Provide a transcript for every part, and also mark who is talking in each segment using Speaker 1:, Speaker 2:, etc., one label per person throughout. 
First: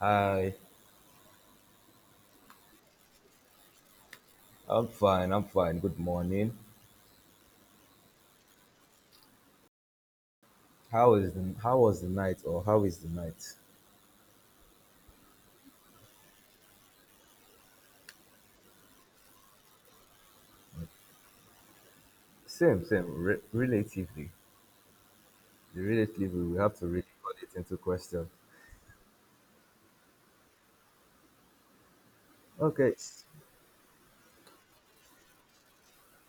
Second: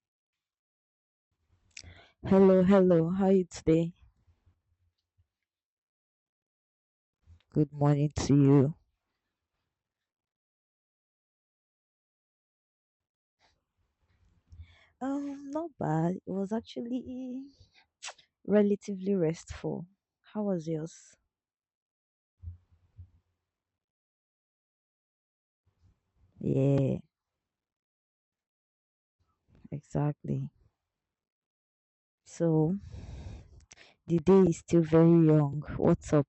Speaker 1: Hi,
Speaker 2: Hello, hello. How are you today?
Speaker 1: I'm fine. I'm fine. Good morning.
Speaker 2: Good morning to you.
Speaker 1: How is the how was the night or how is the night?
Speaker 2: Not bad. It was actually relatively restful. How was yours?
Speaker 1: Same, same. Relatively, we have to
Speaker 2: Yeah,
Speaker 1: really put it into question.
Speaker 2: exactly. So
Speaker 1: Okay.
Speaker 2: the day is still very young. What's up?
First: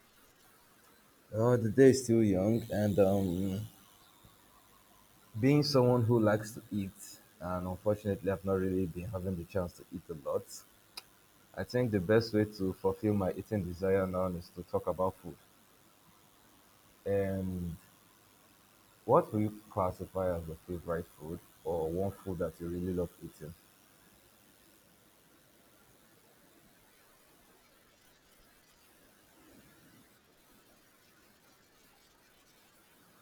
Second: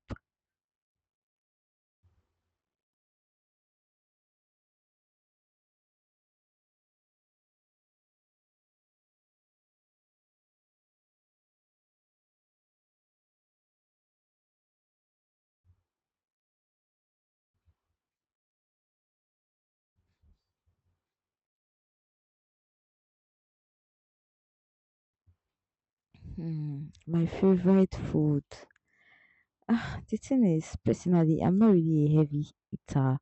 Speaker 1: Oh, the day is still young, and being someone who likes to eat, and unfortunately, I've not really been having the chance to eat a lot. I think the best way to fulfill my eating desire now is to talk about food. And. What do you classify as your favorite food or one food that you really love eating?
Speaker 2: Hmm, my favorite food. Ah, the thing is, personally, I'm not really a heavy eater,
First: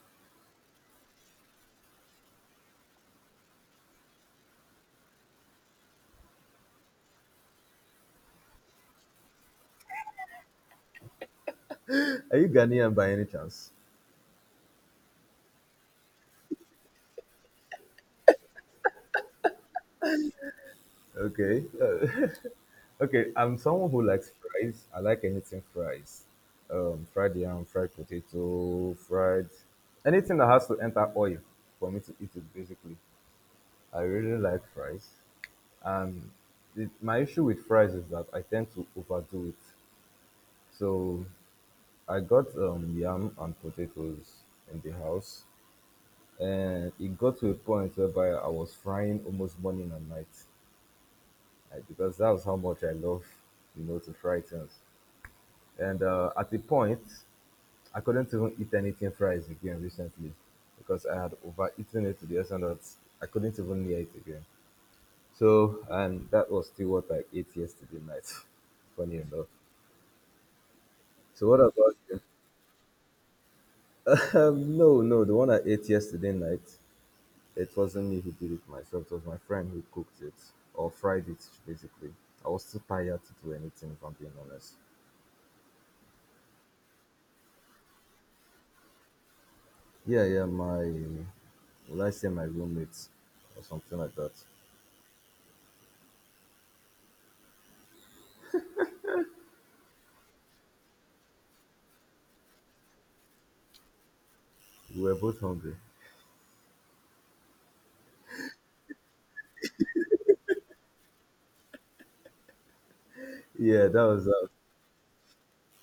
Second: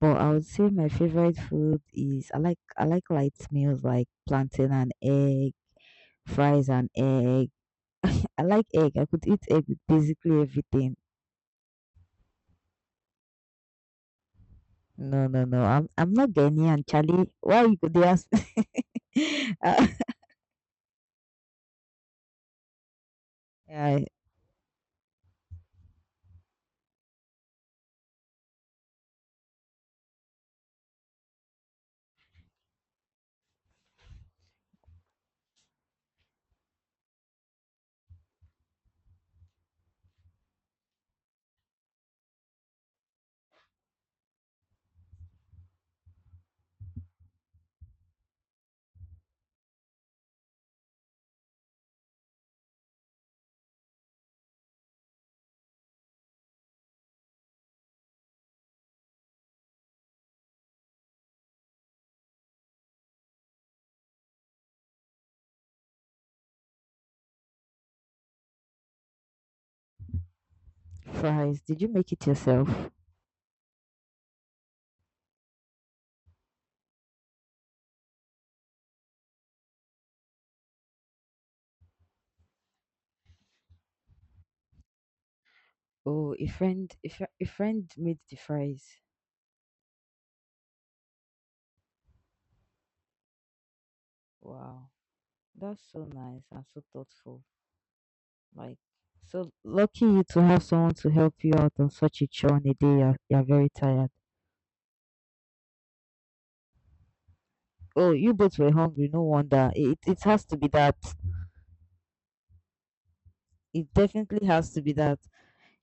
Speaker 2: but I would say my favorite food is I like light meals like plantain and egg, fries and egg. I like egg. I could eat egg with basically everything.
Speaker 1: Are you Ghanaian by any chance?
Speaker 2: No, no, no. I'm not Ghanaian, Charlie. Why you could ask me? uh,
Speaker 1: Okay. Okay, I'm someone
Speaker 2: yeah,
Speaker 1: who likes fries. I like anything fries. Fried yam, fried potato, fried anything that has to enter oil for me to eat it basically. I really like fries. And my issue with fries is that I tend to overdo it. So I got yam and potatoes in the house. And it got to a point whereby I was frying almost morning and night because that was how much I love, you know, to fry things. And at the point, I couldn't even eat anything fries again recently because I had overeaten it to the extent that I couldn't even near it again. So, and that was still what I ate yesterday night, funny enough. So, what
Speaker 2: fries. Did you
Speaker 1: about
Speaker 2: make
Speaker 1: you?
Speaker 2: it yourself?
Speaker 1: No, no, the one I ate yesterday night, it wasn't me who did it myself, it was my friend who cooked it or fried it basically. I was too tired to do anything if I'm being honest.
Speaker 2: Oh, a friend made the fries.
Speaker 1: Yeah, yeah, my, will I say my roommates or something like that.
Speaker 2: Wow, that's so nice and so thoughtful. Like, so lucky you to have someone to help you out on such a chore on a day. You're very tired.
Speaker 1: We were both hungry.
Speaker 2: Oh, you both were hungry. No wonder. It has to be that.
Speaker 1: Yeah,
Speaker 2: It
Speaker 1: that was
Speaker 2: definitely has to be that.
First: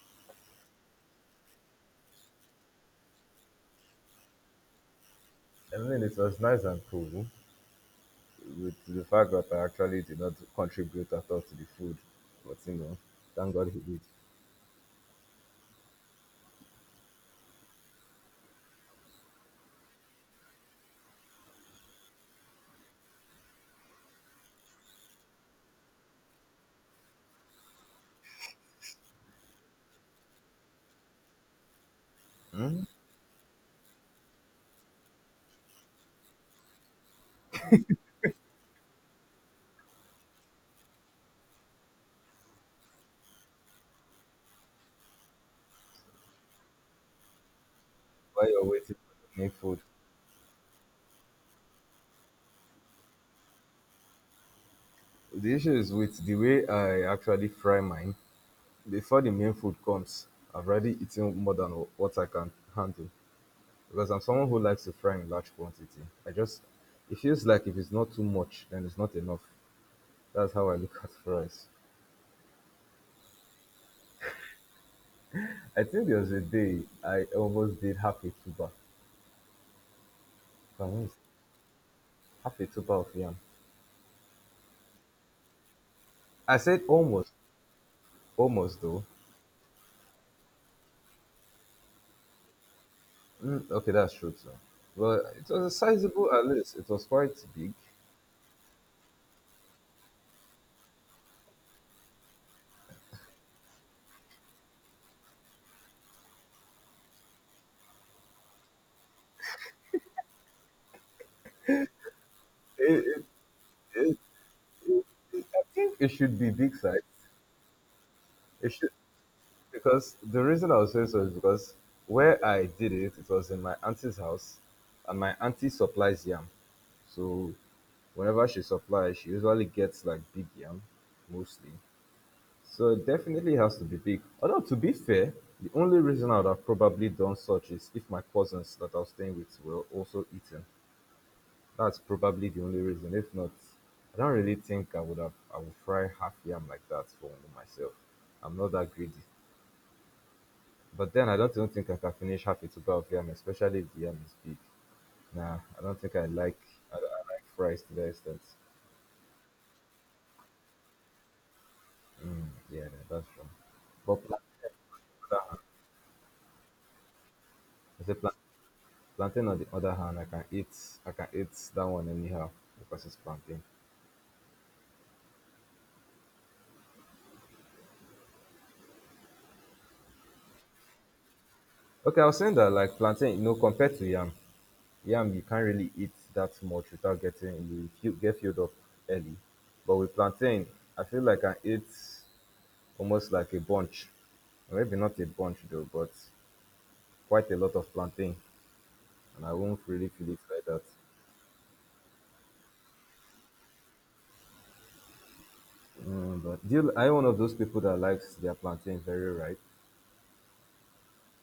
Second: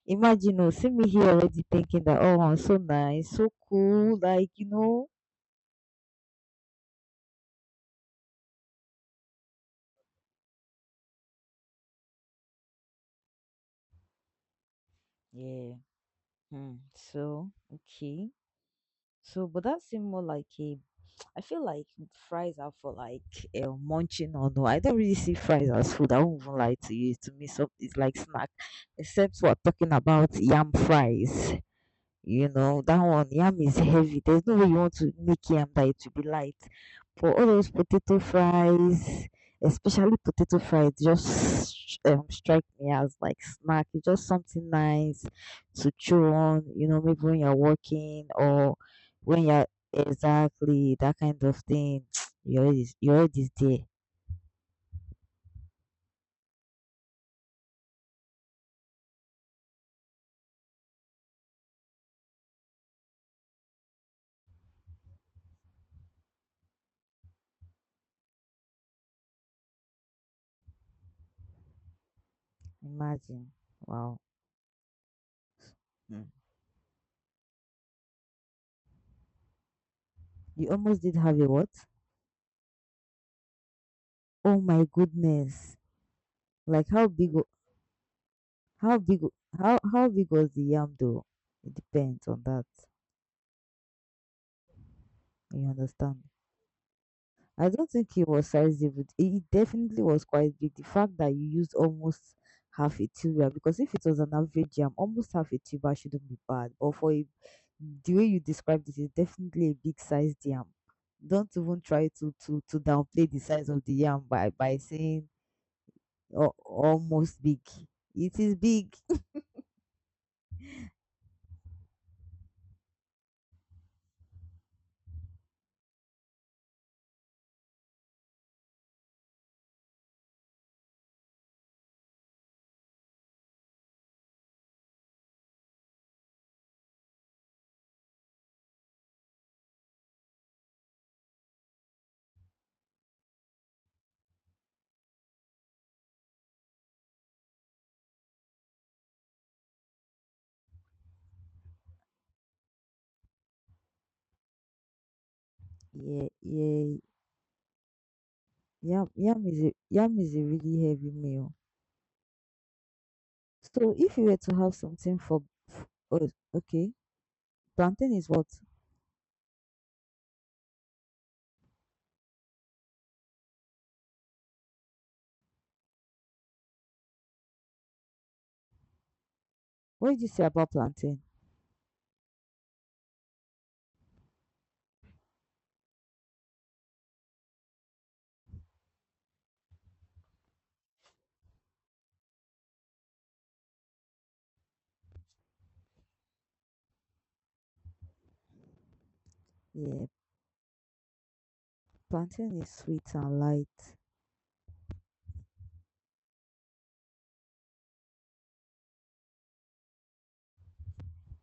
Speaker 2: Imagine, oh, see me here already thinking that, oh, I'm so nice, so cool, like, you know,
Speaker 1: I mean it was nice and cool with the fact that I actually did not contribute at all to the food. But you know, thank God he did.
Speaker 2: yeah. Hmm. So, okay. So, but that seems more like a, I feel like fries are for like munching or No, I don't really see fries as food. I won't even lie to you. To me, so it's like snack, except we're talking about yam fries. You know, that one, yam is heavy. There's no way you want to make yam that it will be light. For all those potato fries, Especially potato fries, just strike me as like snack. It's just something nice to chew on, you know, maybe when you're working
Speaker 1: While you're
Speaker 2: or
Speaker 1: waiting for the
Speaker 2: when
Speaker 1: main
Speaker 2: you're
Speaker 1: food.
Speaker 2: exactly that kind of thing. Your head is there.
Speaker 1: The issue is with the way I actually fry mine. Before the main food comes, I've already eaten more than what I can handle because I'm someone who likes to fry in large quantity. I just, it feels like if it's not too much, then it's not enough. That's how I look at fries.
Speaker 2: Imagine. Wow.
Speaker 1: I think there
Speaker 2: Mm.
Speaker 1: was a day I almost did half a tuba. If
Speaker 2: You
Speaker 1: I'm
Speaker 2: almost did
Speaker 1: honest,
Speaker 2: have a what?
Speaker 1: half a tuba of yam.
Speaker 2: Oh my goodness.
Speaker 1: I said
Speaker 2: Like how big
Speaker 1: almost,
Speaker 2: wa-
Speaker 1: almost
Speaker 2: how
Speaker 1: though.
Speaker 2: big wa- how big was the yam though? It depends on that.
Speaker 1: Mm, okay, that's true too. Well, it
Speaker 2: You
Speaker 1: was a
Speaker 2: understand?
Speaker 1: sizable at least. It was quite
Speaker 2: I
Speaker 1: big.
Speaker 2: don't think it was size it It definitely was quite big. The fact that you used almost half a tuber, because if it was an average yam, almost half a tuber shouldn't be bad. The way you described it is definitely a big sized yam. Don't even try to
Speaker 1: It, it,
Speaker 2: downplay the size of the
Speaker 1: it,
Speaker 2: yam by
Speaker 1: it,
Speaker 2: saying
Speaker 1: it, I think it should be
Speaker 2: oh,
Speaker 1: big size.
Speaker 2: almost big. It is
Speaker 1: It should,
Speaker 2: big.
Speaker 1: because the reason I was saying so is because where I did it, it was in my auntie's house, and my auntie supplies yam. So whenever she supplies, she usually gets like big yam, mostly. So it definitely has to be big. Although to be fair, the only reason I would have probably done such is if my cousins that I was staying with were also eating. That's probably the only reason. If not, I don't really think I would fry half yam like that for myself. I'm not that greedy. But then I don't even think I can finish half a tuber of yam, especially if the yam is big. Nah, I don't think I
Speaker 2: Yeah,
Speaker 1: like,
Speaker 2: yeah,
Speaker 1: I like fries to the extent.
Speaker 2: yam is a really heavy meal.
Speaker 1: Mm, yeah, yeah, that's true.
Speaker 2: So if
Speaker 1: But
Speaker 2: you
Speaker 1: plantain,
Speaker 2: were to have something
Speaker 1: on the
Speaker 2: for,
Speaker 1: other hand,
Speaker 2: f- Oh, okay,
Speaker 1: I
Speaker 2: plantain
Speaker 1: say
Speaker 2: is
Speaker 1: plant,
Speaker 2: what?
Speaker 1: plantain on the other hand, I can eat, I can eat that one anyhow because it's plantain.
Speaker 2: What did you say about plantain?
Speaker 1: Okay, I was saying that like plantain, you know, compared to yam, yam you can't really eat that much without get filled up early. But with plantain, I feel like I eat almost like a bunch, maybe not a bunch though, but quite a lot of plantain, and I won't
Speaker 2: Yeah,
Speaker 1: really feel it like that.
Speaker 2: plantain is sweet and light.
Speaker 1: Mm, but do you, are you one of those people that likes their plantain very ripe?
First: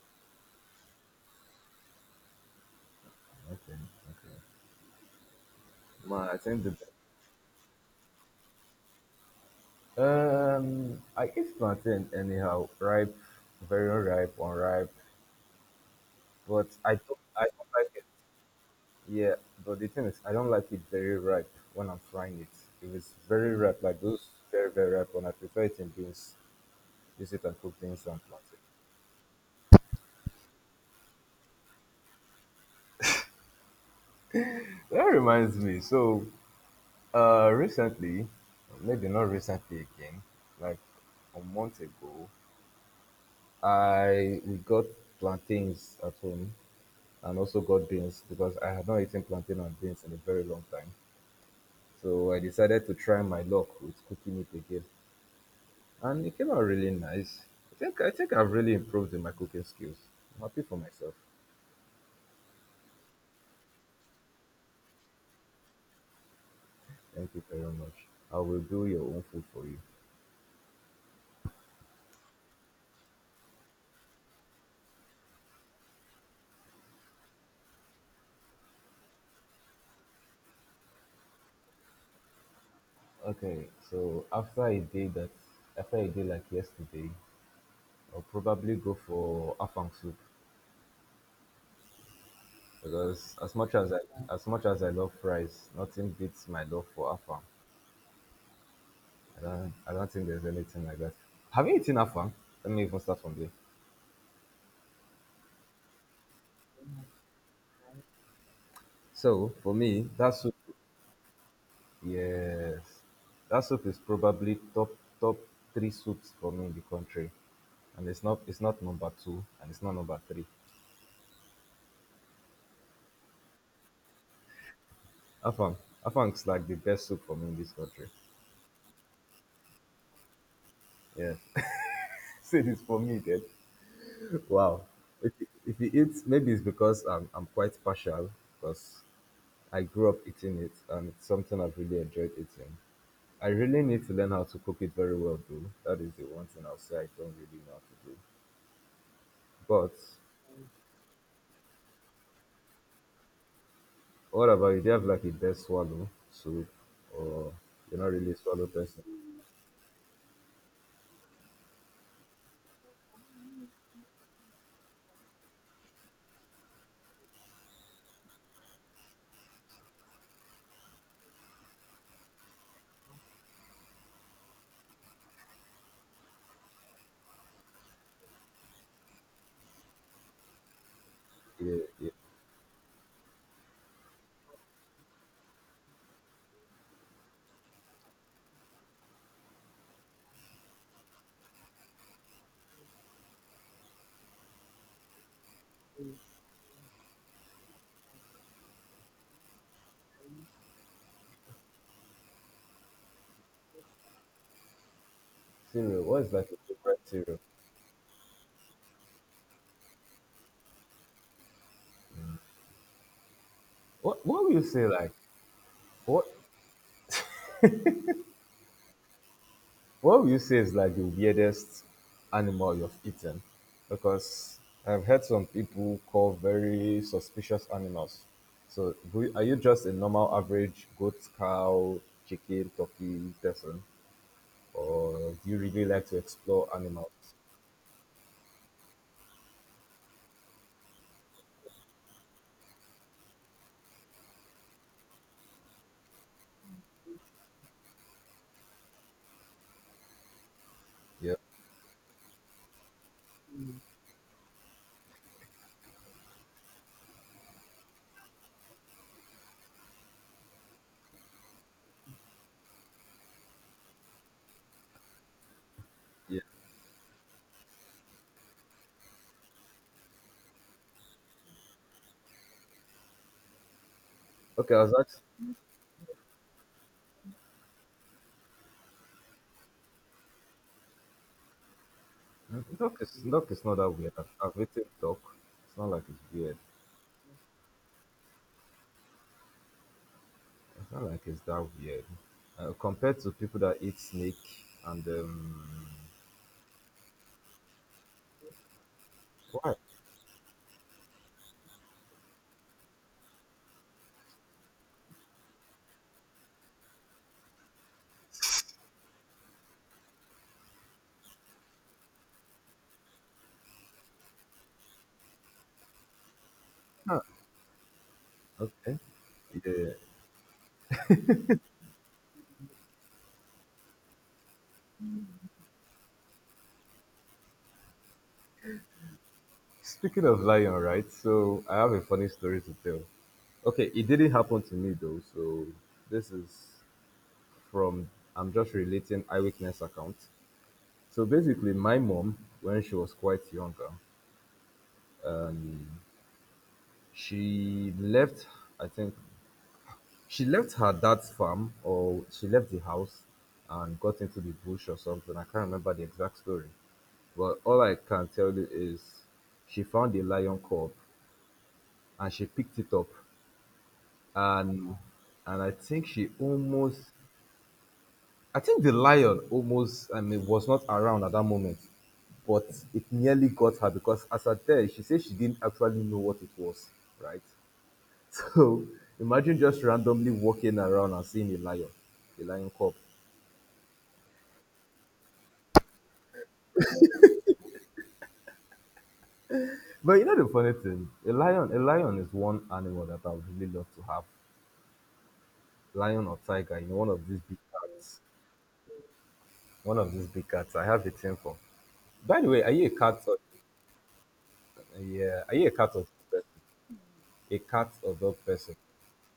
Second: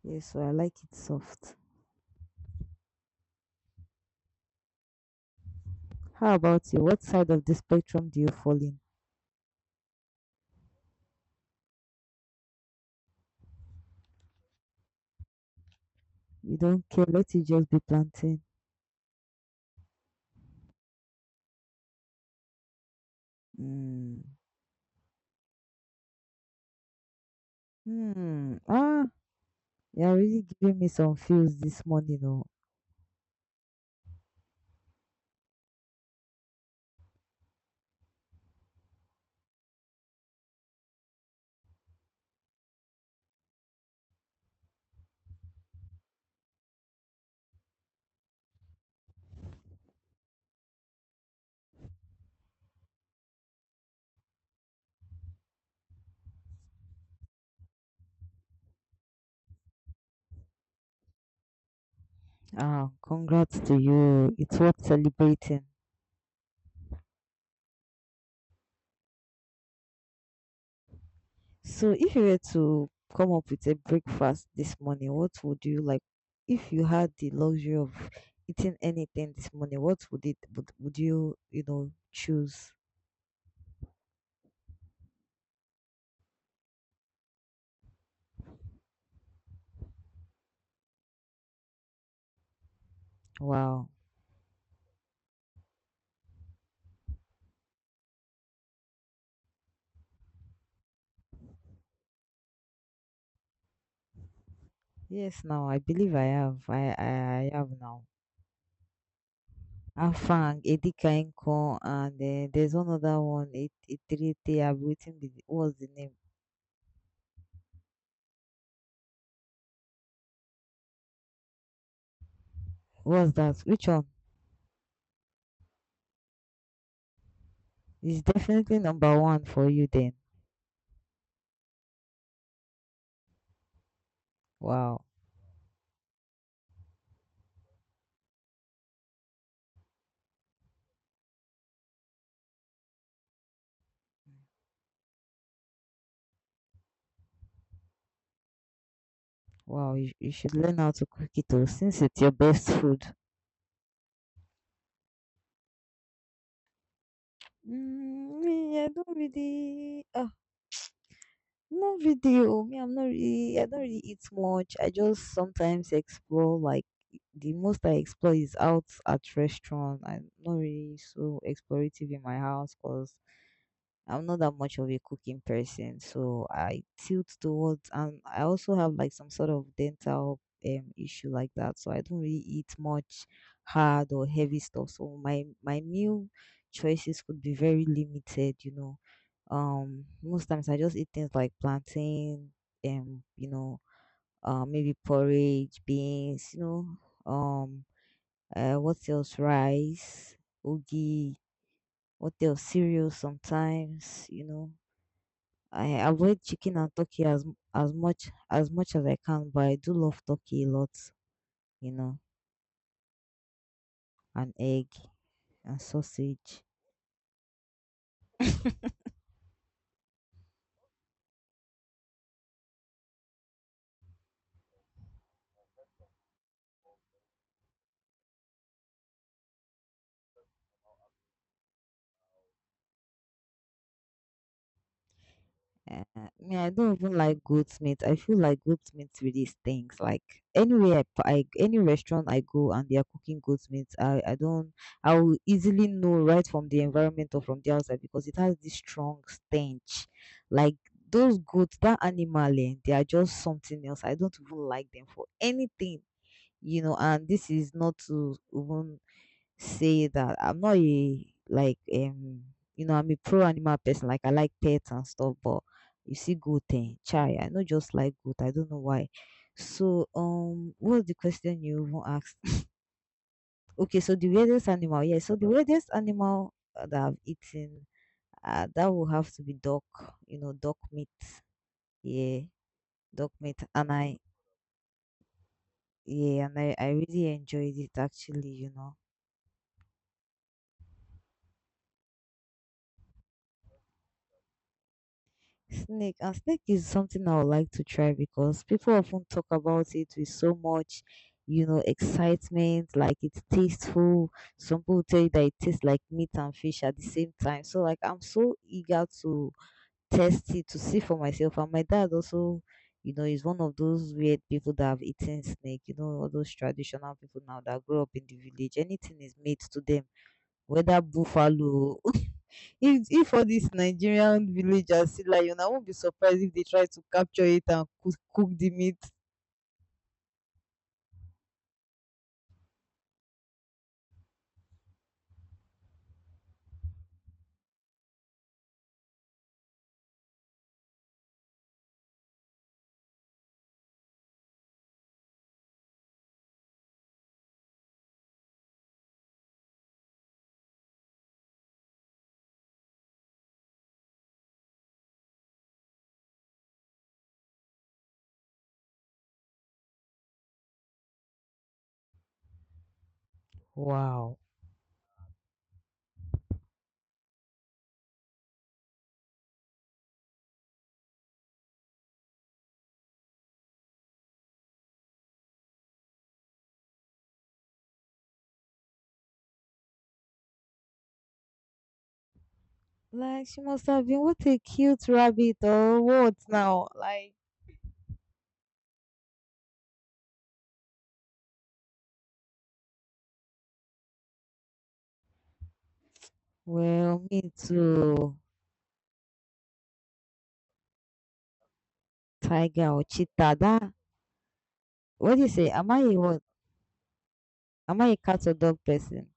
Speaker 2: Yes, so I like it soft.
Speaker 1: Okay, okay. Man,
Speaker 2: How
Speaker 1: I think
Speaker 2: about
Speaker 1: the
Speaker 2: you? What side of the spectrum do you fall in?
Speaker 1: I eat plantain anyhow, ripe, very ripe, unripe,
Speaker 2: You
Speaker 1: but
Speaker 2: don't care. Let it
Speaker 1: I
Speaker 2: just
Speaker 1: don't
Speaker 2: be
Speaker 1: like it.
Speaker 2: plantain.
Speaker 1: Yeah, but the thing is, I don't like it very ripe when I'm frying it. If it's very ripe, like
Speaker 2: Mm.
Speaker 1: those very very ripe, one, I prefer it in beans. Use it and cook beans and
Speaker 2: Hmm.
Speaker 1: plantain.
Speaker 2: Ah, you're really giving me some feels this morning, oh.
Speaker 1: That reminds me. So recently, maybe not recently again, like a month ago, I we got plantains at home and also got beans because I had not eaten plantain and beans in a very long time. So I decided to try my luck with cooking it again, and it came out really nice. I think I've really improved in my cooking skills. I'm happy for myself.
Speaker 2: Ah, congrats to you. It's worth celebrating.
Speaker 1: Thank you very much. I will do your own food for you.
Speaker 2: So if you were to come up with a breakfast this morning, what would you like? If you had the luxury of eating anything this morning, what would it would you, you know, choose?
Speaker 1: Okay, so after a day like yesterday, I'll probably go for afang soup because as much
Speaker 2: Wow.
Speaker 1: as I as much as I love fries, nothing beats my love for afang. I don't think there's anything like that. Have you eaten afang? Let me even start from there.
Speaker 2: Yes, now I believe I have. I have now.
Speaker 1: So for me, that soup,
Speaker 2: Afang, Edika Nko, and then there's
Speaker 1: yes,
Speaker 2: one other one,
Speaker 1: that
Speaker 2: it
Speaker 1: soup is probably
Speaker 2: Itirite, I'm
Speaker 1: top,
Speaker 2: waiting with
Speaker 1: top
Speaker 2: what's the
Speaker 1: three
Speaker 2: name?
Speaker 1: soups for me in the country, and it's not, it's not number two and it's not number three.
Speaker 2: What's that? Which one?
Speaker 1: Afang, afang is like the best soup for me in this country.
Speaker 2: It's definitely number one for you then.
Speaker 1: Yeah, say this for me then. Wow.
Speaker 2: Wow.
Speaker 1: If you eat, maybe it's because I'm quite partial because I grew up eating it and it's something I've really enjoyed eating. I really need to learn how to cook it very well though. That is the one thing I'll say I don't really know how to do.
Speaker 2: Wow,
Speaker 1: But
Speaker 2: you should learn how to cook it though, since it's your best food.
Speaker 1: what about you? Do you have like a best swallow soup or you're not really a
Speaker 2: Mm,
Speaker 1: swallow
Speaker 2: me, I
Speaker 1: person?
Speaker 2: don't really, Not really. Oh, Me, I'm not really. I don't really eat much. I just sometimes explore. Like the most I explore is out at restaurant. I'm not really so explorative in my house because I'm not that much of a cooking person. So I tilt towards, and I also have like some sort of dental issue like
Speaker 1: Yeah,
Speaker 2: that. So I
Speaker 1: yeah.
Speaker 2: don't really eat much hard or heavy stuff. So my meal choices could be very limited. You know most times I just eat things like plantain, and you know, maybe porridge, beans, you know, um, what else? Rice, ogi, what else? Cereal sometimes, you know. I
Speaker 1: Cereal. What is
Speaker 2: avoid
Speaker 1: like a
Speaker 2: chicken and
Speaker 1: favorite
Speaker 2: turkey
Speaker 1: cereal?
Speaker 2: as m- as much as much as I can, but I do love turkey a lot, you know,
Speaker 1: What what
Speaker 2: and
Speaker 1: will you
Speaker 2: egg
Speaker 1: say like
Speaker 2: and
Speaker 1: what
Speaker 2: sausage.
Speaker 1: what would you say is like the weirdest animal you've eaten? Because I've heard some people call very suspicious animals. So, do you- are you just a normal average goat, cow, chicken, turkey person, or do you really like to
Speaker 2: Uh,
Speaker 1: explore
Speaker 2: I don't even
Speaker 1: animals?
Speaker 2: like goat meat. I feel like goat meat really stinks. Like any restaurant I go and they are cooking goat meat, I don't I will easily know right from the environment or from the outside because it has this strong stench. Like
Speaker 1: Yeah,
Speaker 2: those goats, that animal, eh, they are just something else. I don't even like them for anything, you know. And this is not to even say that I'm not a like you know I'm a pro animal person. Like I like pets and stuff, but you see
Speaker 1: yeah.
Speaker 2: goat thing, chai. I not just like goat. I don't know why. So what was the question you even asked? okay, so the weirdest
Speaker 1: Okay, I was
Speaker 2: animal.
Speaker 1: actually,
Speaker 2: That I've eaten, that will have to be duck. You know, duck meat. Yeah,
Speaker 1: duck is,
Speaker 2: duck
Speaker 1: duck
Speaker 2: meat,
Speaker 1: is not that
Speaker 2: and
Speaker 1: weird.
Speaker 2: I
Speaker 1: I've eaten duck. It's not like it's
Speaker 2: yeah, and
Speaker 1: weird.
Speaker 2: I really enjoyed it actually. You know.
Speaker 1: It's not like it's that weird compared to people that eat snake and
Speaker 2: Snake is something I would like to try because people often talk
Speaker 1: why?
Speaker 2: about it with so much, you know, excitement, like it's tasteful. Some people tell you that it tastes like meat and fish at the same time. So like I'm so eager to test it to see for myself. And my dad also, you know, is one of those weird people that have eaten snake, you know, all those traditional people now that grew up in the village.
Speaker 1: Okay.
Speaker 2: Anything is made to
Speaker 1: Yeah.
Speaker 2: them, whether buffalo. If all these nigerian villagers see lion I won't be surprised if they try to capture it and cook the meat.
Speaker 1: Speaking of lion, right? So I have a funny story to tell. Okay, it didn't happen to me though. So this is from, I'm just relating eyewitness account. So basically, my mom, when she was quite younger, she left. I think she left her dad's farm, or she left the house and got into the bush or something. I can't remember the exact story. But all I can tell you is she found a lion cub and she picked it up
Speaker 2: Wow.
Speaker 1: and and I think she almost, I think the lion almost, I mean was not around at that moment, but it nearly got her because as at there she said she didn't actually know what it was, right? So imagine just randomly walking around and seeing a lion cub.
Speaker 2: Like she must have been what, a cute rabbit or what now, like.
Speaker 1: But you know the funny thing, a lion is one animal that I would really love to have. Lion or tiger, you know, one
Speaker 2: Well,
Speaker 1: of these
Speaker 2: me
Speaker 1: big cats.
Speaker 2: too.
Speaker 1: One of these big cats. I have a thing for. By the way, are you a
Speaker 2: Tiger or
Speaker 1: cat? Or,
Speaker 2: cheetah that. What do
Speaker 1: yeah,
Speaker 2: you
Speaker 1: are you
Speaker 2: say,
Speaker 1: a cat
Speaker 2: am I
Speaker 1: or?
Speaker 2: a what?
Speaker 1: A cat
Speaker 2: Am I
Speaker 1: or
Speaker 2: a
Speaker 1: dog
Speaker 2: cat or
Speaker 1: person.
Speaker 2: dog person?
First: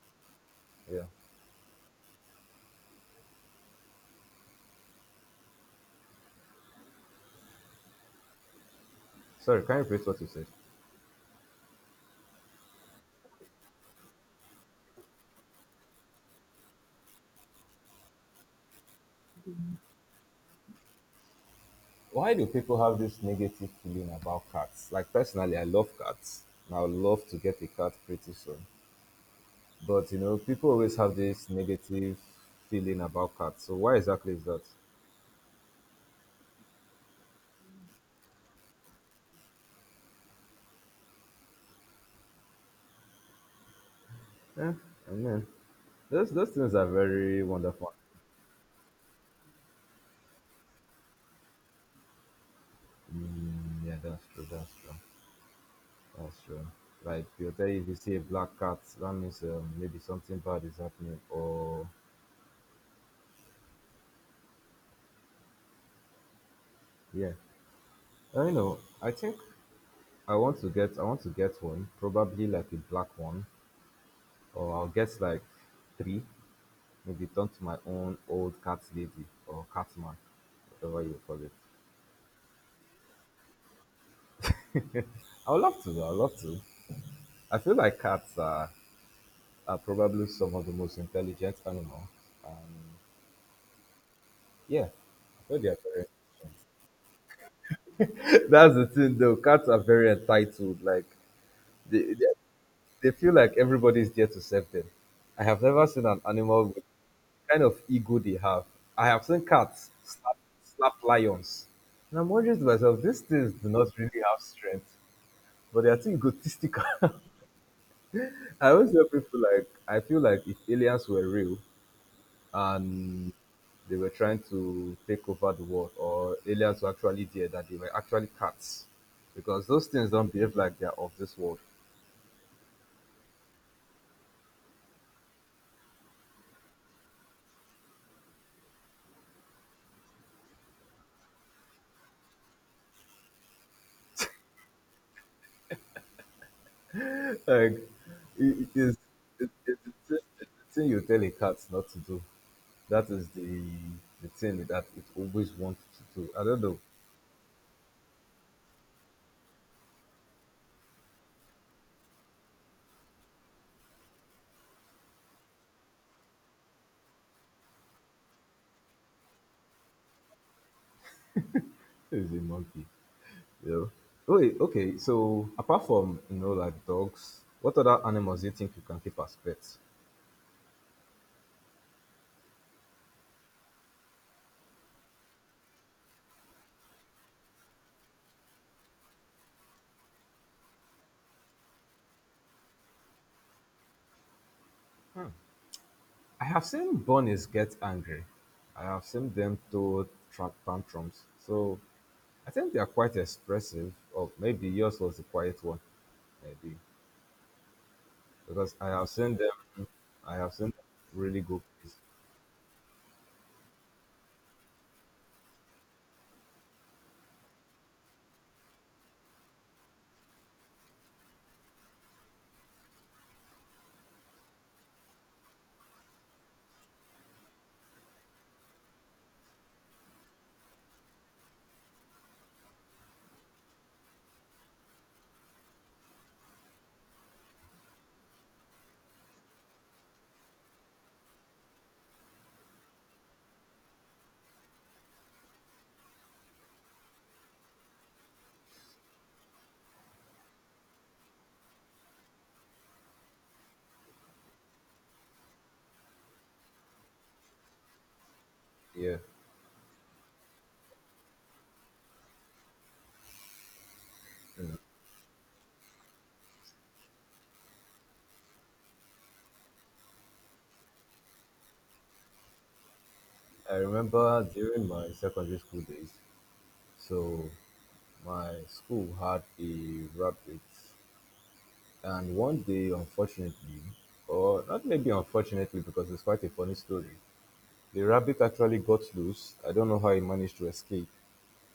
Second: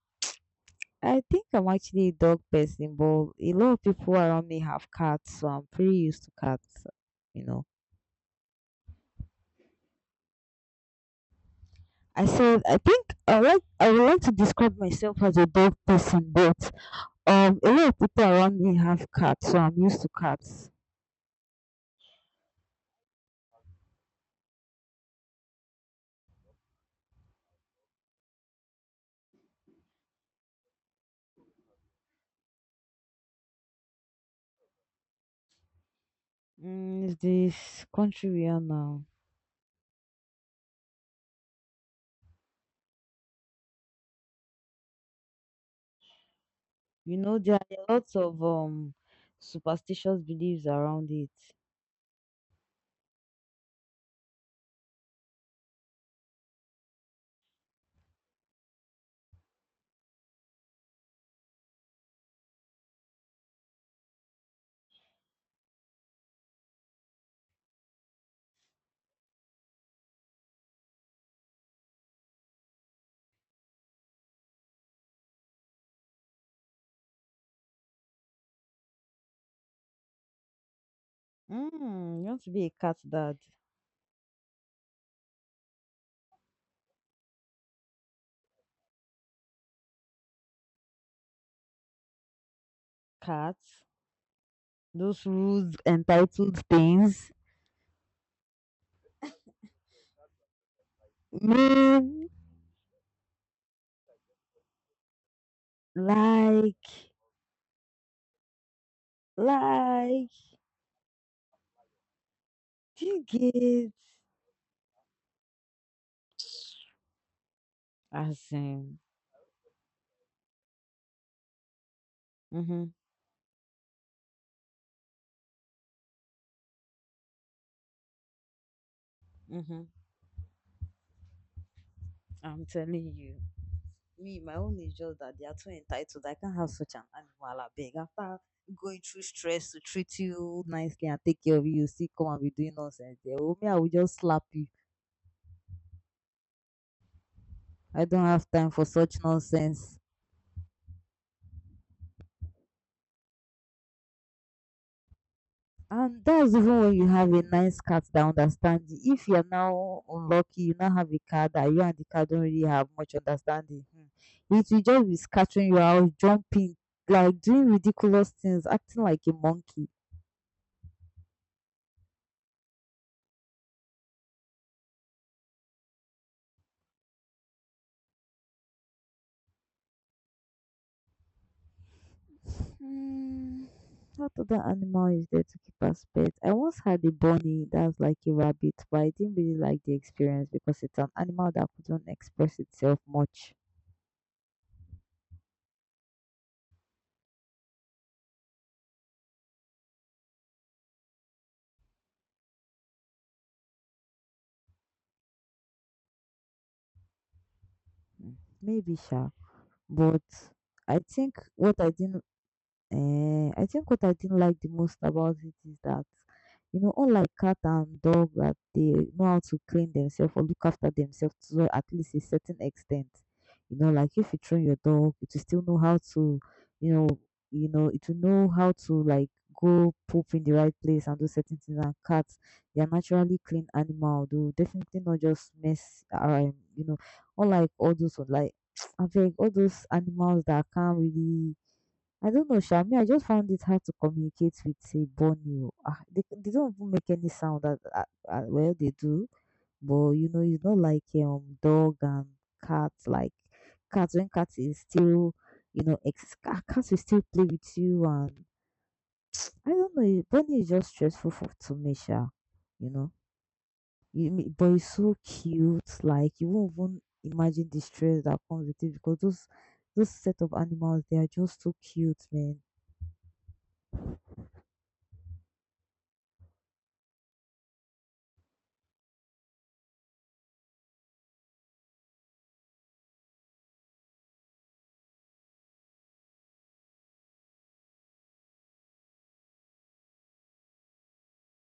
Speaker 1: Yeah.
Speaker 2: I think I'm actually a dog person, but a lot of people around me have cats, so I'm pretty used to cats, you know.
Speaker 1: Sorry, can you repeat what you said?
Speaker 2: I said, I would like to describe myself as a dog person, but a lot of people around me have cats, so I'm used to cats.
Speaker 1: Why do people have this negative feeling about cats? Like personally, I love cats. And I would love to get a cat pretty soon. But you know, people always have this negative feeling about cats. So why exactly is that?
Speaker 2: Mm, it's this country we are now.
Speaker 1: Yeah, I mean, those things are
Speaker 2: You know,
Speaker 1: very
Speaker 2: there are
Speaker 1: wonderful.
Speaker 2: lots of superstitious beliefs around it.
Speaker 1: Mm, yeah, that's true. That's true. That's true. Like they'll tell you if you see a black cat, that means maybe something bad is happening. Or yeah, I don't know. I think I want to get one, probably like a black one, or I'll get like three, maybe turn to my own old cat lady or cat man, whatever you call it.
Speaker 2: Mm, you want to be a cat dad?
Speaker 1: I would love to. I would love to. I feel like cats are probably some of the most intelligent animals. Um,
Speaker 2: Cats,
Speaker 1: yeah,
Speaker 2: those
Speaker 1: I feel they
Speaker 2: rude,
Speaker 1: are very.
Speaker 2: entitled things.
Speaker 1: That's the thing, though. Cats are very entitled. Like they,
Speaker 2: Man,
Speaker 1: they, they feel like everybody's there to serve them. I have never seen an animal,
Speaker 2: like,
Speaker 1: kind of ego they have. I have seen cats
Speaker 2: like.
Speaker 1: slap, slap lions. And I'm wondering to myself, these
Speaker 2: You
Speaker 1: things do not
Speaker 2: get.
Speaker 1: really have strength, but they are too egotistic.
Speaker 2: As
Speaker 1: I always
Speaker 2: in,
Speaker 1: tell people, like, I feel like if aliens were real
Speaker 2: mm-hmm,
Speaker 1: and they were trying to take over the world, or aliens were actually there, that they were actually cats. Because
Speaker 2: mm-hmm.
Speaker 1: those things don't behave like they are of this world.
Speaker 2: I'm telling you, me, my own is just that they are too entitled. I can't have such an animal at big. After going through stress to treat you nicely and take care of you, you still come and be doing nonsense there. Oh, me, I will just slap you.
Speaker 1: Like
Speaker 2: I don't have
Speaker 1: it, it
Speaker 2: time for
Speaker 1: is
Speaker 2: such
Speaker 1: it's
Speaker 2: nonsense.
Speaker 1: the thing, it's the thing you tell a cat not to do. That is the thing that it always wants to
Speaker 2: And
Speaker 1: do. I
Speaker 2: that's
Speaker 1: don't
Speaker 2: even
Speaker 1: know.
Speaker 2: when you have a nice cat that understands you. If you're now unlucky, you now have a cat that you and the cat don't really have much understanding. Hmm, it will just be scattering you out, jumping, like doing ridiculous things, acting like a monkey.
Speaker 1: It's a monkey. You know. Wait, okay, so apart from, you know, like dogs, what other animals do you think you can keep as pets?
Speaker 2: Hmm, what other animal is there to keep as pet? I once had a bunny that was like a rabbit, but I didn't really like the experience because it's an animal that couldn't express itself much.
Speaker 1: Hmm. I have seen bunnies get angry. I have seen them throw tantrums. So I think they are quite expressive. Or maybe yours was the quiet one, maybe,
Speaker 2: Hmm,
Speaker 1: because I
Speaker 2: maybe
Speaker 1: have
Speaker 2: sha,
Speaker 1: seen them.
Speaker 2: but
Speaker 1: I have seen them
Speaker 2: I think
Speaker 1: really good.
Speaker 2: what I didn't I think what I didn't like the most about it is that, you know, unlike cat and dog that they know how to clean themselves or look after themselves to at least a certain extent. You know, like if you train your dog, it will still know how to, you know, you know, it will know how to like go poop in the right place and do certain things. And cats, they are naturally clean animal. They will definitely not just mess around. You know, unlike all those like, I think all those animals that can't really I don't know, Sha. I just found it hard to communicate with a Borneo. Ah, they don't even make any sound. Well, they do, but you know, it's not like dog and cat. Like cats, when cats is still, you know, cats will still play with you, and
Speaker 1: Yeah.
Speaker 2: I don't know. Borneo is just stressful for to me, Sha. You know. You mean, but it's so cute. Like you won't even imagine the stress that comes with it because those set of animals they are just so cute, man.
Speaker 1: I remember during my secondary school days, so my school had a rabbit, and one day, unfortunately, or not maybe unfortunately because it's quite a funny story, the rabbit actually got loose. I don't know how he managed to escape,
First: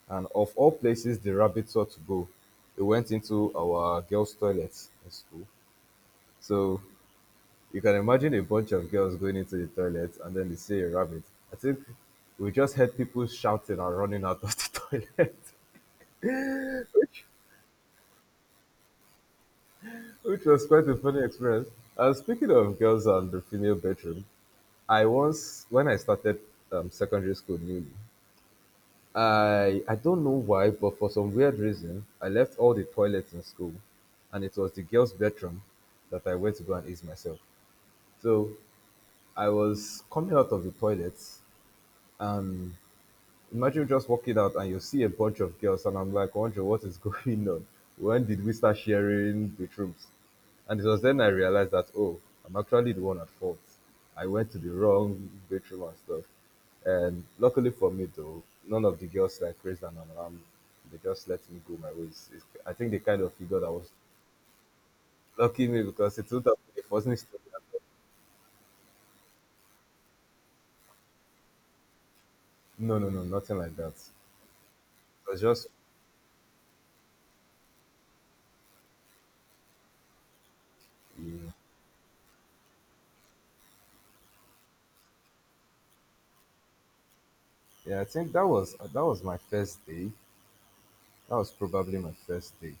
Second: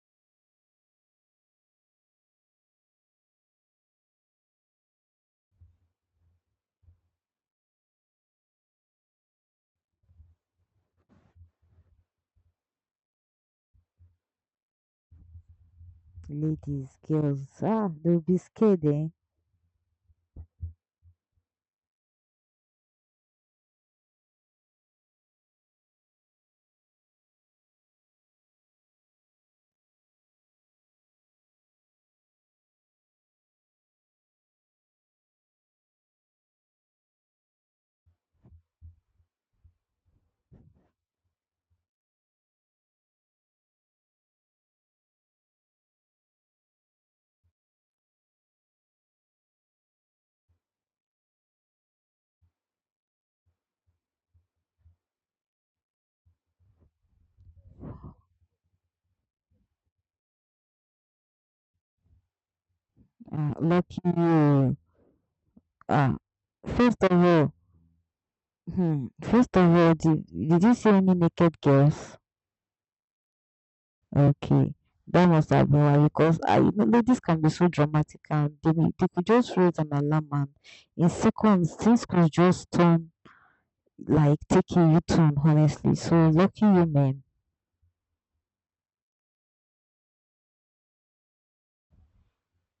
Speaker 1: and of all places, the rabbit sought to go. It went into our girls' toilets in school, so you can imagine a bunch of girls going into the toilet and then they see a rabbit. I think we just heard people shouting and running out of the toilet,
Speaker 2: Ladies,
Speaker 1: which,
Speaker 2: girls, ah, they'll be scared, eh?
Speaker 1: which was quite a funny experience. Speaking of girls and the female bedroom, I once, when I started secondary school newly, I don't know why, but for some weird reason, I left all the toilets in school and it was the girls' bedroom that I went to go and use myself. So I was coming out of the toilet and imagine just walking out and you see a bunch of girls, and I'm like wondering what is going on. When did we start sharing bedrooms? And it was then I realized that, oh, I'm actually the one at fault. I went to the wrong bedroom and stuff. And luckily for me though, none of the girls like raised an alarm. They just let me go my ways. It's, I think they kind of figured I was
Speaker 2: Lucky you.
Speaker 1: lucky me
Speaker 2: Ah.
Speaker 1: because it would have it
Speaker 2: First
Speaker 1: wasn't
Speaker 2: of
Speaker 1: still
Speaker 2: all, hmm, first of all, did you see any naked girls?
Speaker 1: no, no, no, nothing like that. It
Speaker 2: Okay, that
Speaker 1: was
Speaker 2: must
Speaker 1: just
Speaker 2: have been why because I, you know, ladies can be so dramatic and they could just raise an alarm and in seconds things could just turn like taking you turn, honestly. So lucky you, men.
Speaker 1: yeah. I think that was my first day. That was probably my first day.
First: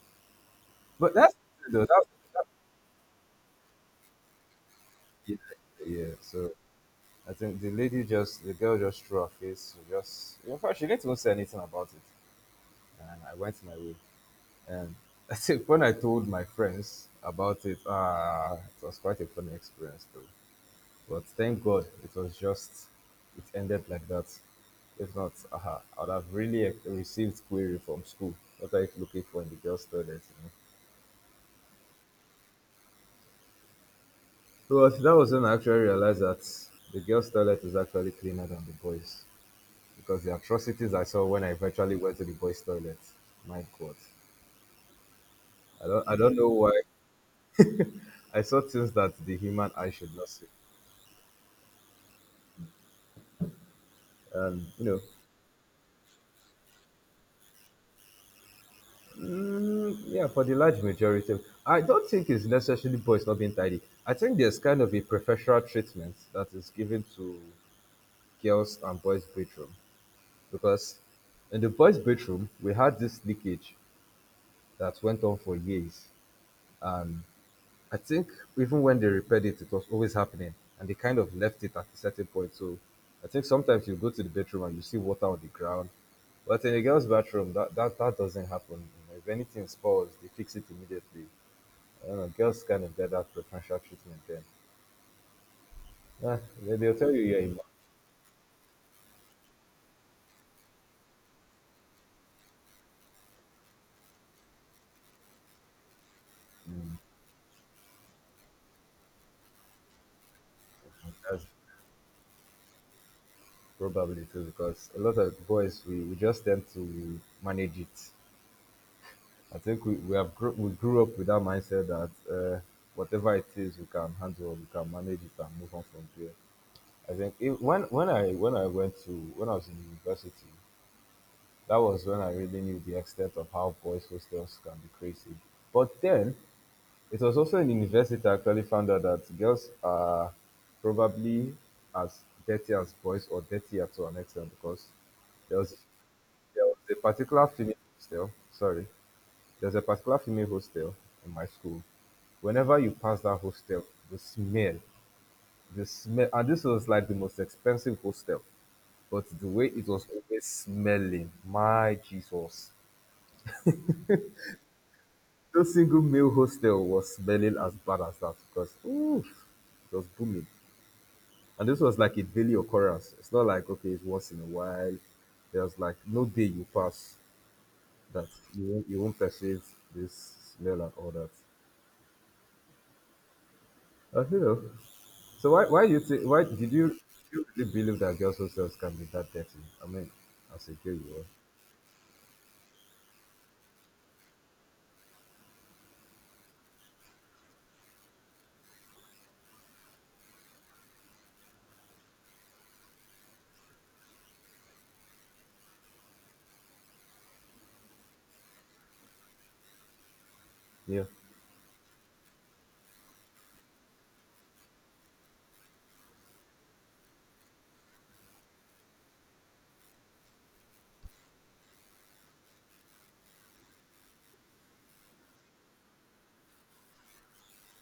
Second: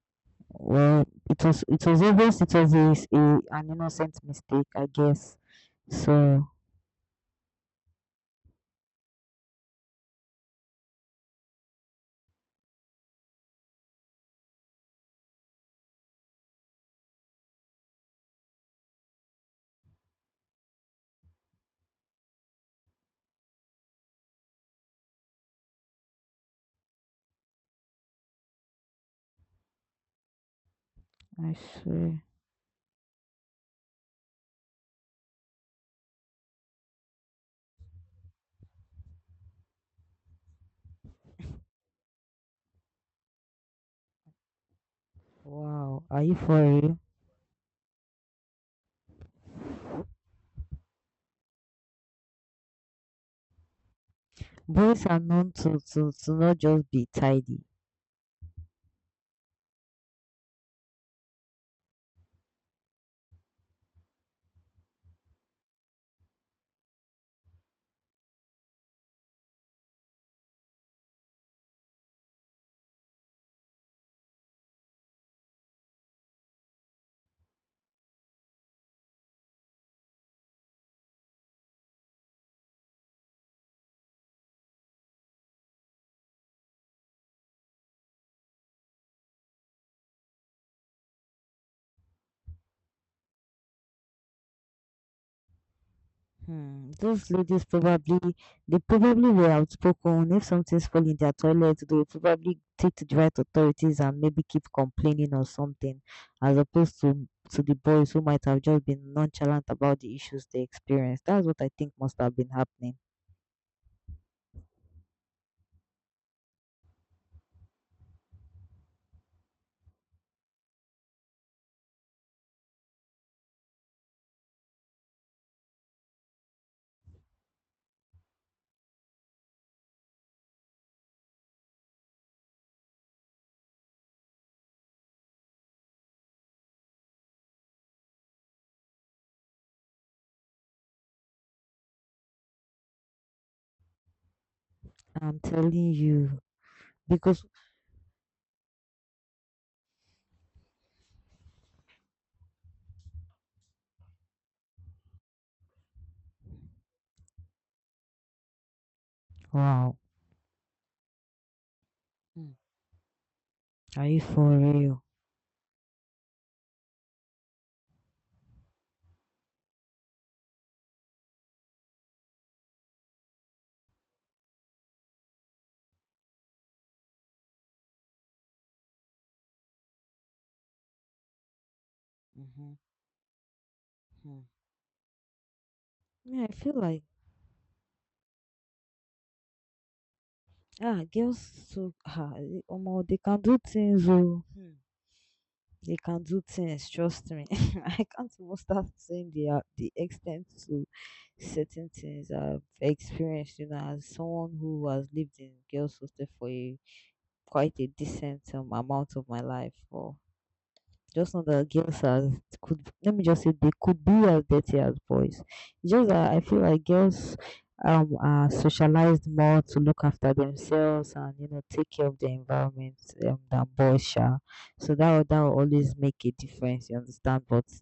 Speaker 2: Well,
Speaker 1: But that's
Speaker 2: it was it
Speaker 1: though.
Speaker 2: was
Speaker 1: That, was,
Speaker 2: obvious
Speaker 1: that
Speaker 2: it was an innocent mistake, I
Speaker 1: yeah,
Speaker 2: guess.
Speaker 1: yeah.
Speaker 2: So
Speaker 1: So I think the girl just threw her face. She just, in fact, she didn't even say anything about it, and I went my way. And I think when I told my friends about it, ah, it was quite a funny experience though. But thank God it was just it ended like that. If not, aha, I would have really received query from school. What are you looking for in the girls' toilet?
Speaker 2: I swear.
Speaker 1: So that was when I actually realized that the girls' toilet is actually cleaner than the boys. Because the atrocities I saw when I eventually went to the boys' toilet, my God.
Speaker 2: Wow,
Speaker 1: I
Speaker 2: are you
Speaker 1: don't know
Speaker 2: for
Speaker 1: why.
Speaker 2: real?
Speaker 1: I saw things that the human eye should not see. And, you know,
Speaker 2: Boys are known to not just be tidy.
Speaker 1: yeah, for the large majority, I don't think it's necessarily boys not being tidy. I think there's kind of a preferential treatment that is given to girls and boys' bedroom. Because in the boys' bedroom, we had this leakage that went on for years, I think. Even when they repaired it, it was always happening, and they kind of left it at a certain point. So I think sometimes you go to the bedroom and you see water on the ground, but in a girl's bathroom, that doesn't happen. You know, if anything spoils, they fix it immediately. I don't know, girls kind of get that preferential treatment then. Yeah,
Speaker 2: Hmm,
Speaker 1: they'll tell you
Speaker 2: those
Speaker 1: you're a man.
Speaker 2: ladies probably they probably were outspoken. If something's falling in their toilet, they will probably take to the right authorities and maybe keep complaining or something, as opposed to the boys who might have just been nonchalant about the issues they experienced. That's
Speaker 1: That's
Speaker 2: what I think must have been happening.
Speaker 1: probably true because a lot of boys, we just tend to manage it. I think we have grew, we grew up with that mindset that whatever it is, we can handle, we can manage it, and move on from there. I think if, when I went to when I was in university, that was when I really knew the extent of how boys' hostels can be crazy. But then it was also in university I actually found out that girls are probably as dirty as boys, or dirtier to an extent, because
Speaker 2: I'm
Speaker 1: there was
Speaker 2: telling you,
Speaker 1: there was a
Speaker 2: because
Speaker 1: particular female hostel. Sorry, there's a particular female hostel in my school. Whenever you pass that hostel, the smell, the smell, and this was like the most expensive hostel, but the way it
Speaker 2: wow.
Speaker 1: was always smelling, my
Speaker 2: Hmm,
Speaker 1: Jesus.
Speaker 2: are you for real?
Speaker 1: No single male hostel was smelling as bad as that because, ooh, it was booming. And this was like a daily occurrence. It's not like, okay, it's once in a while. There's like no day you pass that you won't perceive this smell and all that.
Speaker 2: Mm-hmm.
Speaker 1: You know, so why you think why
Speaker 2: Yeah, I
Speaker 1: did you
Speaker 2: feel
Speaker 1: do
Speaker 2: like,
Speaker 1: you really believe that girls' hostels can be that dirty? I mean, as a girl,
Speaker 2: ah,
Speaker 1: you were.
Speaker 2: girls, so omo, they can do things oh. Hmm. They can do things, trust me. I can't even start saying the extent to certain things I've experienced, you know, as someone who has lived in girls' hostel for a quite a decent amount of my life for,
Speaker 1: Yeah.
Speaker 2: just not that girls are, could, let me just say they could be as dirty as boys. It's just that I feel like girls are socialized more to look after themselves and, you know, take care of the environment, than boys are. So that will always make a difference. You understand? But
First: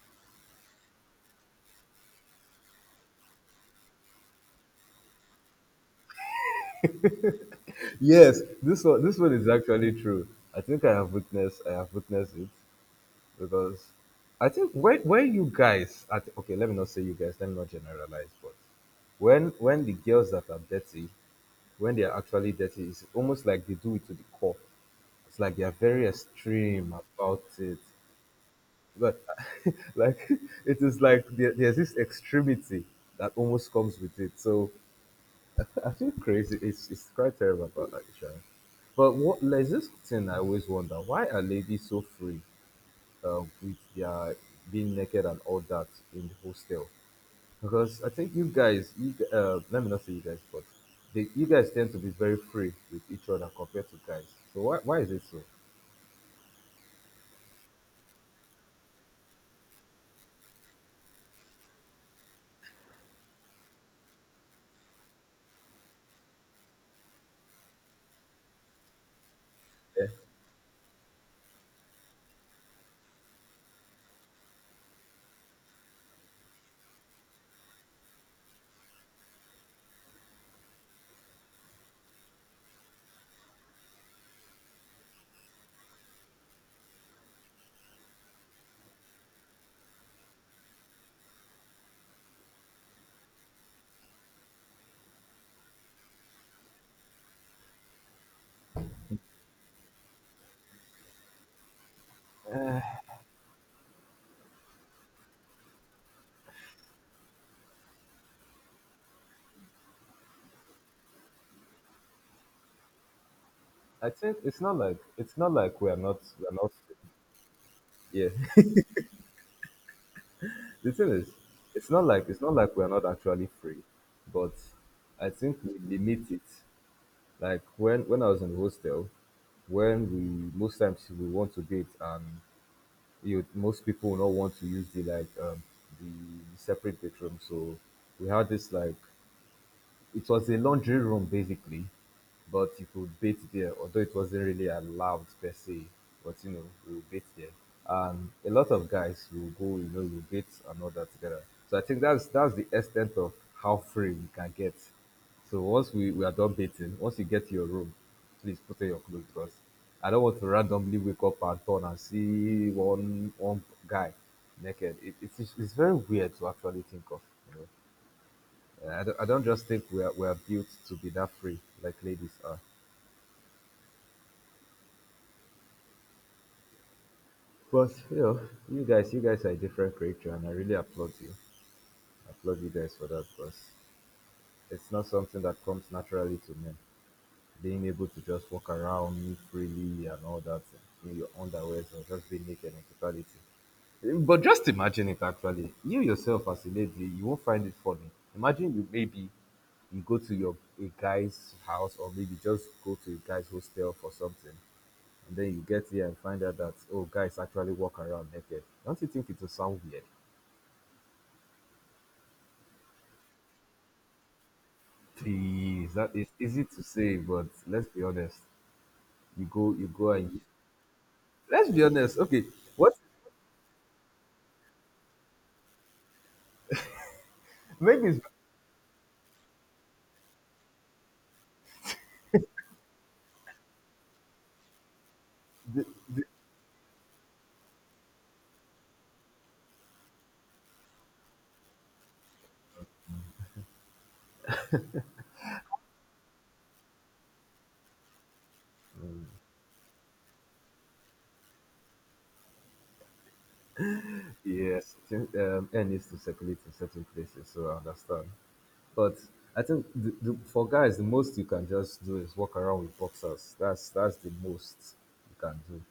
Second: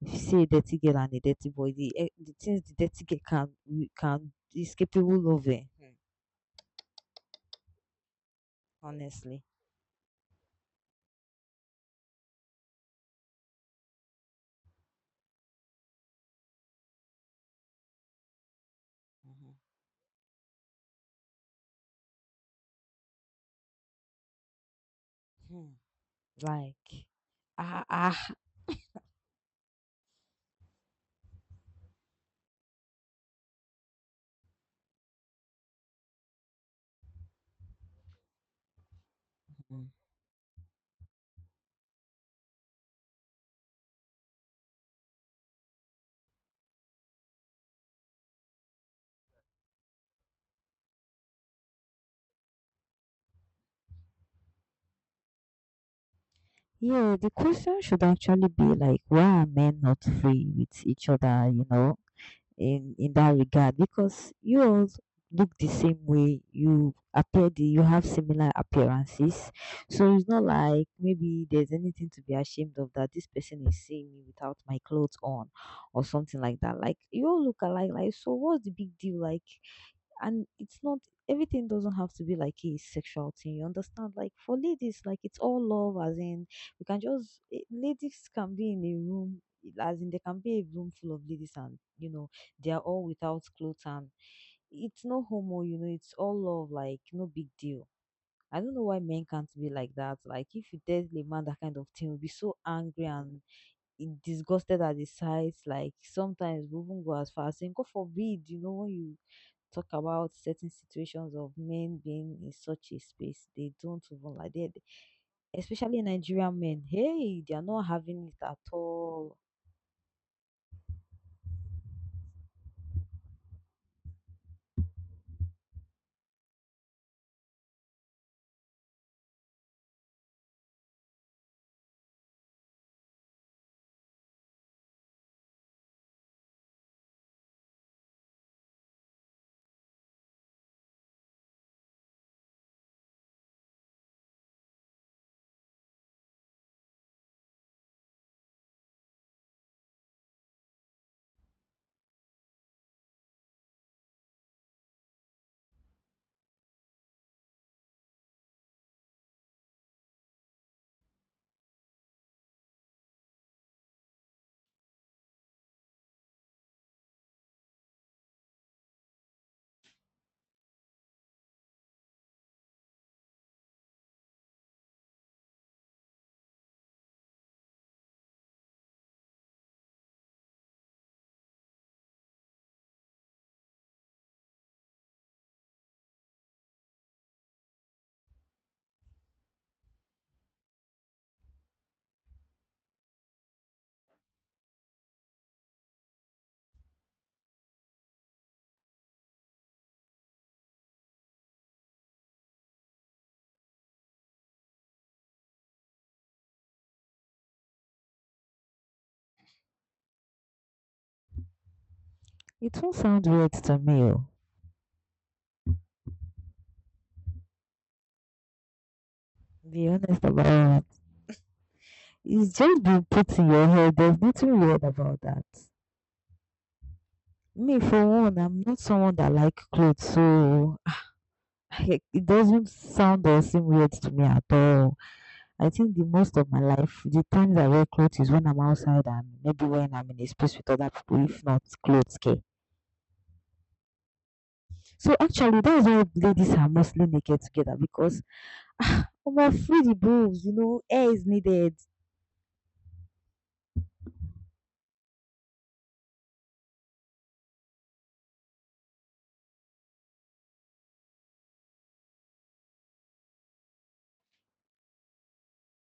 Speaker 2: if you see a dirty girl and a dirty boy, the things the dirty girl can, we can, is capable of, it.
Speaker 1: Yes, this one
Speaker 2: Honestly.
Speaker 1: is actually true. I think I have witnessed it because I think when you guys at, okay, let me not say you guys, let me not generalize, but when
Speaker 2: Mhm.
Speaker 1: when the girls that are dirty, when they are actually dirty, it's almost like they do it to the core. It's like they are
Speaker 2: Hmm.
Speaker 1: very extreme
Speaker 2: Like,
Speaker 1: about it.
Speaker 2: ah, ah.
Speaker 1: But like it is like there's this extremity that almost comes with it. So I feel crazy. It's quite terrible about that, Isha. But what, there's this thing I always wonder: why are ladies so free with their being naked and all that in the hostel? Because I think you guys, let me not say you guys, but you guys tend to be very free with each other compared to guys. So why is it so?
Speaker 2: Yeah, the question should actually be like, why are men not free with each other, you know, in that regard? Because you all look the same way, you appear the, you have similar appearances,
Speaker 1: Yeah.
Speaker 2: so it's not like maybe there's anything to be ashamed of that this person is seeing me without my clothes on, or something like that. Like you all look alike, like so what's the big deal? Like, and it's not, everything doesn't have to be like a sexual thing. You understand? Like for ladies, like it's all love, as in you can just ladies can be in a room, as in there can be a room full of ladies, and you know they are all without clothes, and it's no homo. You know, it's all love, like no big deal. I don't know why men can't be like that. Like if you tell a man that kind of thing, will be so angry and disgusted at the sight. Like sometimes we even go as far as saying, "God forbid," you know, when you talk about certain situations of men being in such a space, they don't
Speaker 1: I
Speaker 2: even
Speaker 1: think
Speaker 2: like they.
Speaker 1: it's not like
Speaker 2: Especially
Speaker 1: we are
Speaker 2: Nigerian
Speaker 1: not
Speaker 2: men. Hey, they are not having
Speaker 1: yeah
Speaker 2: it at all.
Speaker 1: the thing is, it's not like we're not actually free, but I think we limit it. Like when I was in the hostel, when we most times we want to date and you most people will not want to use the like the separate bedroom, so we had this like it was a laundry room basically, but you could bathe there, although it wasn't really allowed per se. But you know, we would bathe there, and a lot of guys will go, you know, you bathe and all that together. So I think that's the extent of how free we can get. So once we are done bathing, once you get to your room, please put on your clothes because I don't want to randomly wake up and turn and see one guy naked. It's very weird to actually think of, you know. I don't just think we are built to be that free like ladies are. But you know, you guys are a different creature, and I really applaud you. I applaud you guys for that because it's not something that comes naturally to men. Being able to just walk around me freely and all that in your underwear or just be naked in totality. But just imagine it actually. You yourself as a lady, you won't find it funny. Imagine you maybe you go to your a guy's house or maybe just go to a guy's hostel for something and then you get here and find out that, oh, guys actually walk around naked. Don't you think it will sound weird?
Speaker 2: It won't sound weird to me. Oh.
Speaker 1: Please, that is easy to say, but let's be honest. You
Speaker 2: Be
Speaker 1: go,
Speaker 2: honest
Speaker 1: and you-
Speaker 2: about it.
Speaker 1: let's be honest. Okay,
Speaker 2: It's just
Speaker 1: what?
Speaker 2: been put in your head. There's nothing weird about that. Me, for
Speaker 1: Maybe it's
Speaker 2: one, I'm not someone that like clothes, so it doesn't sound or seem weird to me at all. I
Speaker 1: the,
Speaker 2: think the
Speaker 1: the,
Speaker 2: most of my life, the times I wear clothes is when I'm outside and maybe when I'm in a space with other people, if not clothes okay. So actually, that's why ladies are mostly naked together because, omo, free the bulbs, you know, air is needed.
Speaker 1: yes. I think, um, air needs to circulate in certain places, so I understand. But I think for guys, the most you can just do is walk around with boxers. That's the most you can do.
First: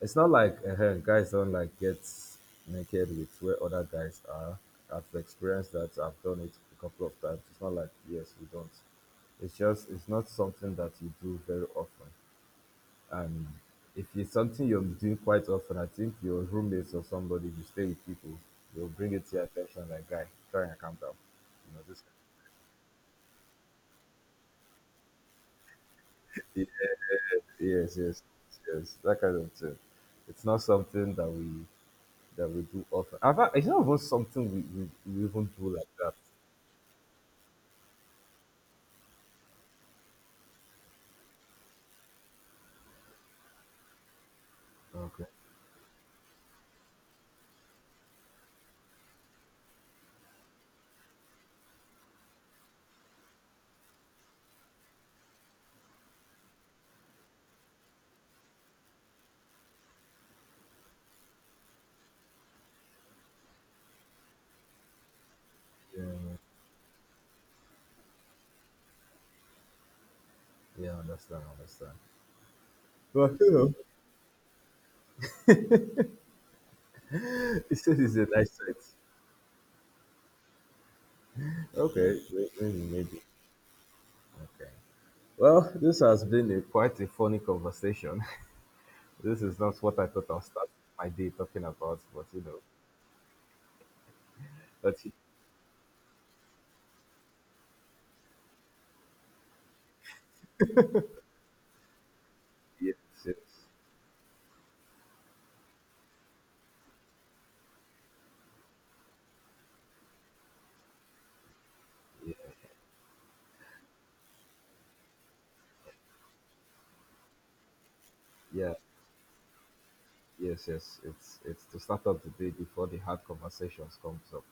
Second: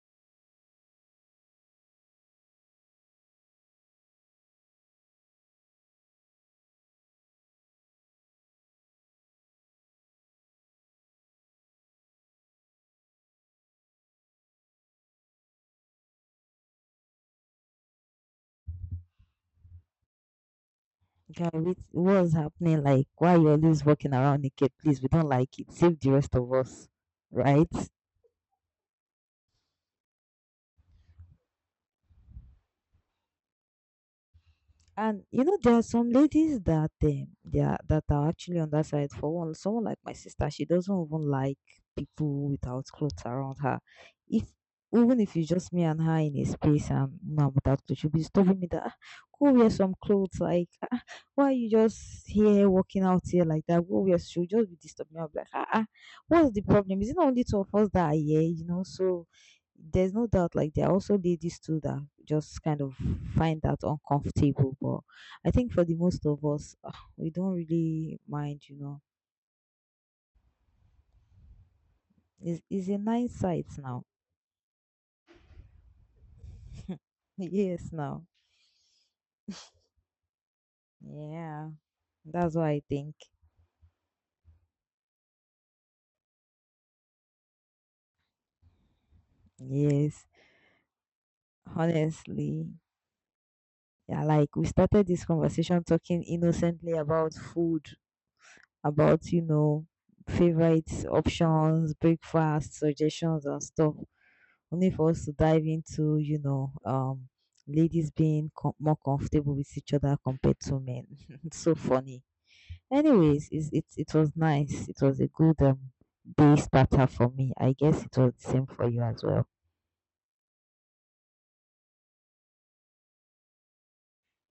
Speaker 1: It's not like guys don't like get naked with where other guys are. I've experienced that. I've done it a couple of times. It's not like yes, we don't. It's not something that you do very often. And if it's something you're doing quite often, I think your roommates or somebody you stay with people, they'll bring it to your attention like, guy, try and calm down.
Speaker 2: Guy, wait,
Speaker 1: You know, this.
Speaker 2: what's happening? Like, why you always walking around naked? Please, we don't like it. Save the rest of us, right?
Speaker 1: Yes, yes, yes. yes." That kind of thing. It's not something that we do often. In fact, it's not even something
Speaker 2: And
Speaker 1: we
Speaker 2: you
Speaker 1: even
Speaker 2: know, there
Speaker 1: do
Speaker 2: are
Speaker 1: like
Speaker 2: some
Speaker 1: that.
Speaker 2: ladies that, they are, that are actually on that side. For one, someone like my sister, she doesn't even like people without clothes around her. If, even
Speaker 1: Okay.
Speaker 2: if it's just me and her in a space and no, I'm without clothes, she'll be stopping me that, "Ah, go wear some clothes." Like, "Ah, why are you just here walking out here like that? Go wear." She'll just be disturbing me. I'll be like, ah, ah, what's the problem? Is it not only two of us that are here? You know, so there's no doubt like there are also ladies too that just kind of find that uncomfortable, but I think for the most of us, ah, we don't really mind, you know,
Speaker 1: Yeah, I understand, I understand.
Speaker 2: it's a nice
Speaker 1: But you
Speaker 2: sight
Speaker 1: know,
Speaker 2: now.
Speaker 1: it
Speaker 2: Yes
Speaker 1: still is
Speaker 2: now.
Speaker 1: a nice sight.
Speaker 2: Yeah,
Speaker 1: Okay,
Speaker 2: that's what I
Speaker 1: maybe,
Speaker 2: think.
Speaker 1: maybe. Okay. Well, this has been a quite a funny conversation. This is not what I
Speaker 2: Yes,
Speaker 1: thought I'll start my day talking about, but you know,
Speaker 2: honestly. Yeah, like we
Speaker 1: but
Speaker 2: started this conversation talking innocently about food, about, you know, favorite options, breakfast
Speaker 1: yes,
Speaker 2: suggestions and
Speaker 1: yes,
Speaker 2: stuff, only for us to dive into, you know, ladies being more comfortable with each other compared to men. It's so funny.
Speaker 1: yeah,
Speaker 2: Anyways, it's, it was nice. It was a good, day starter for me. I guess it was the same
Speaker 1: yeah,
Speaker 2: for you as well.
Speaker 1: yes, yes. It's to start up the day before the hard conversations comes up,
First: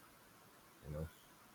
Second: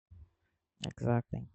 Speaker 1: you know.
Speaker 2: Exactly.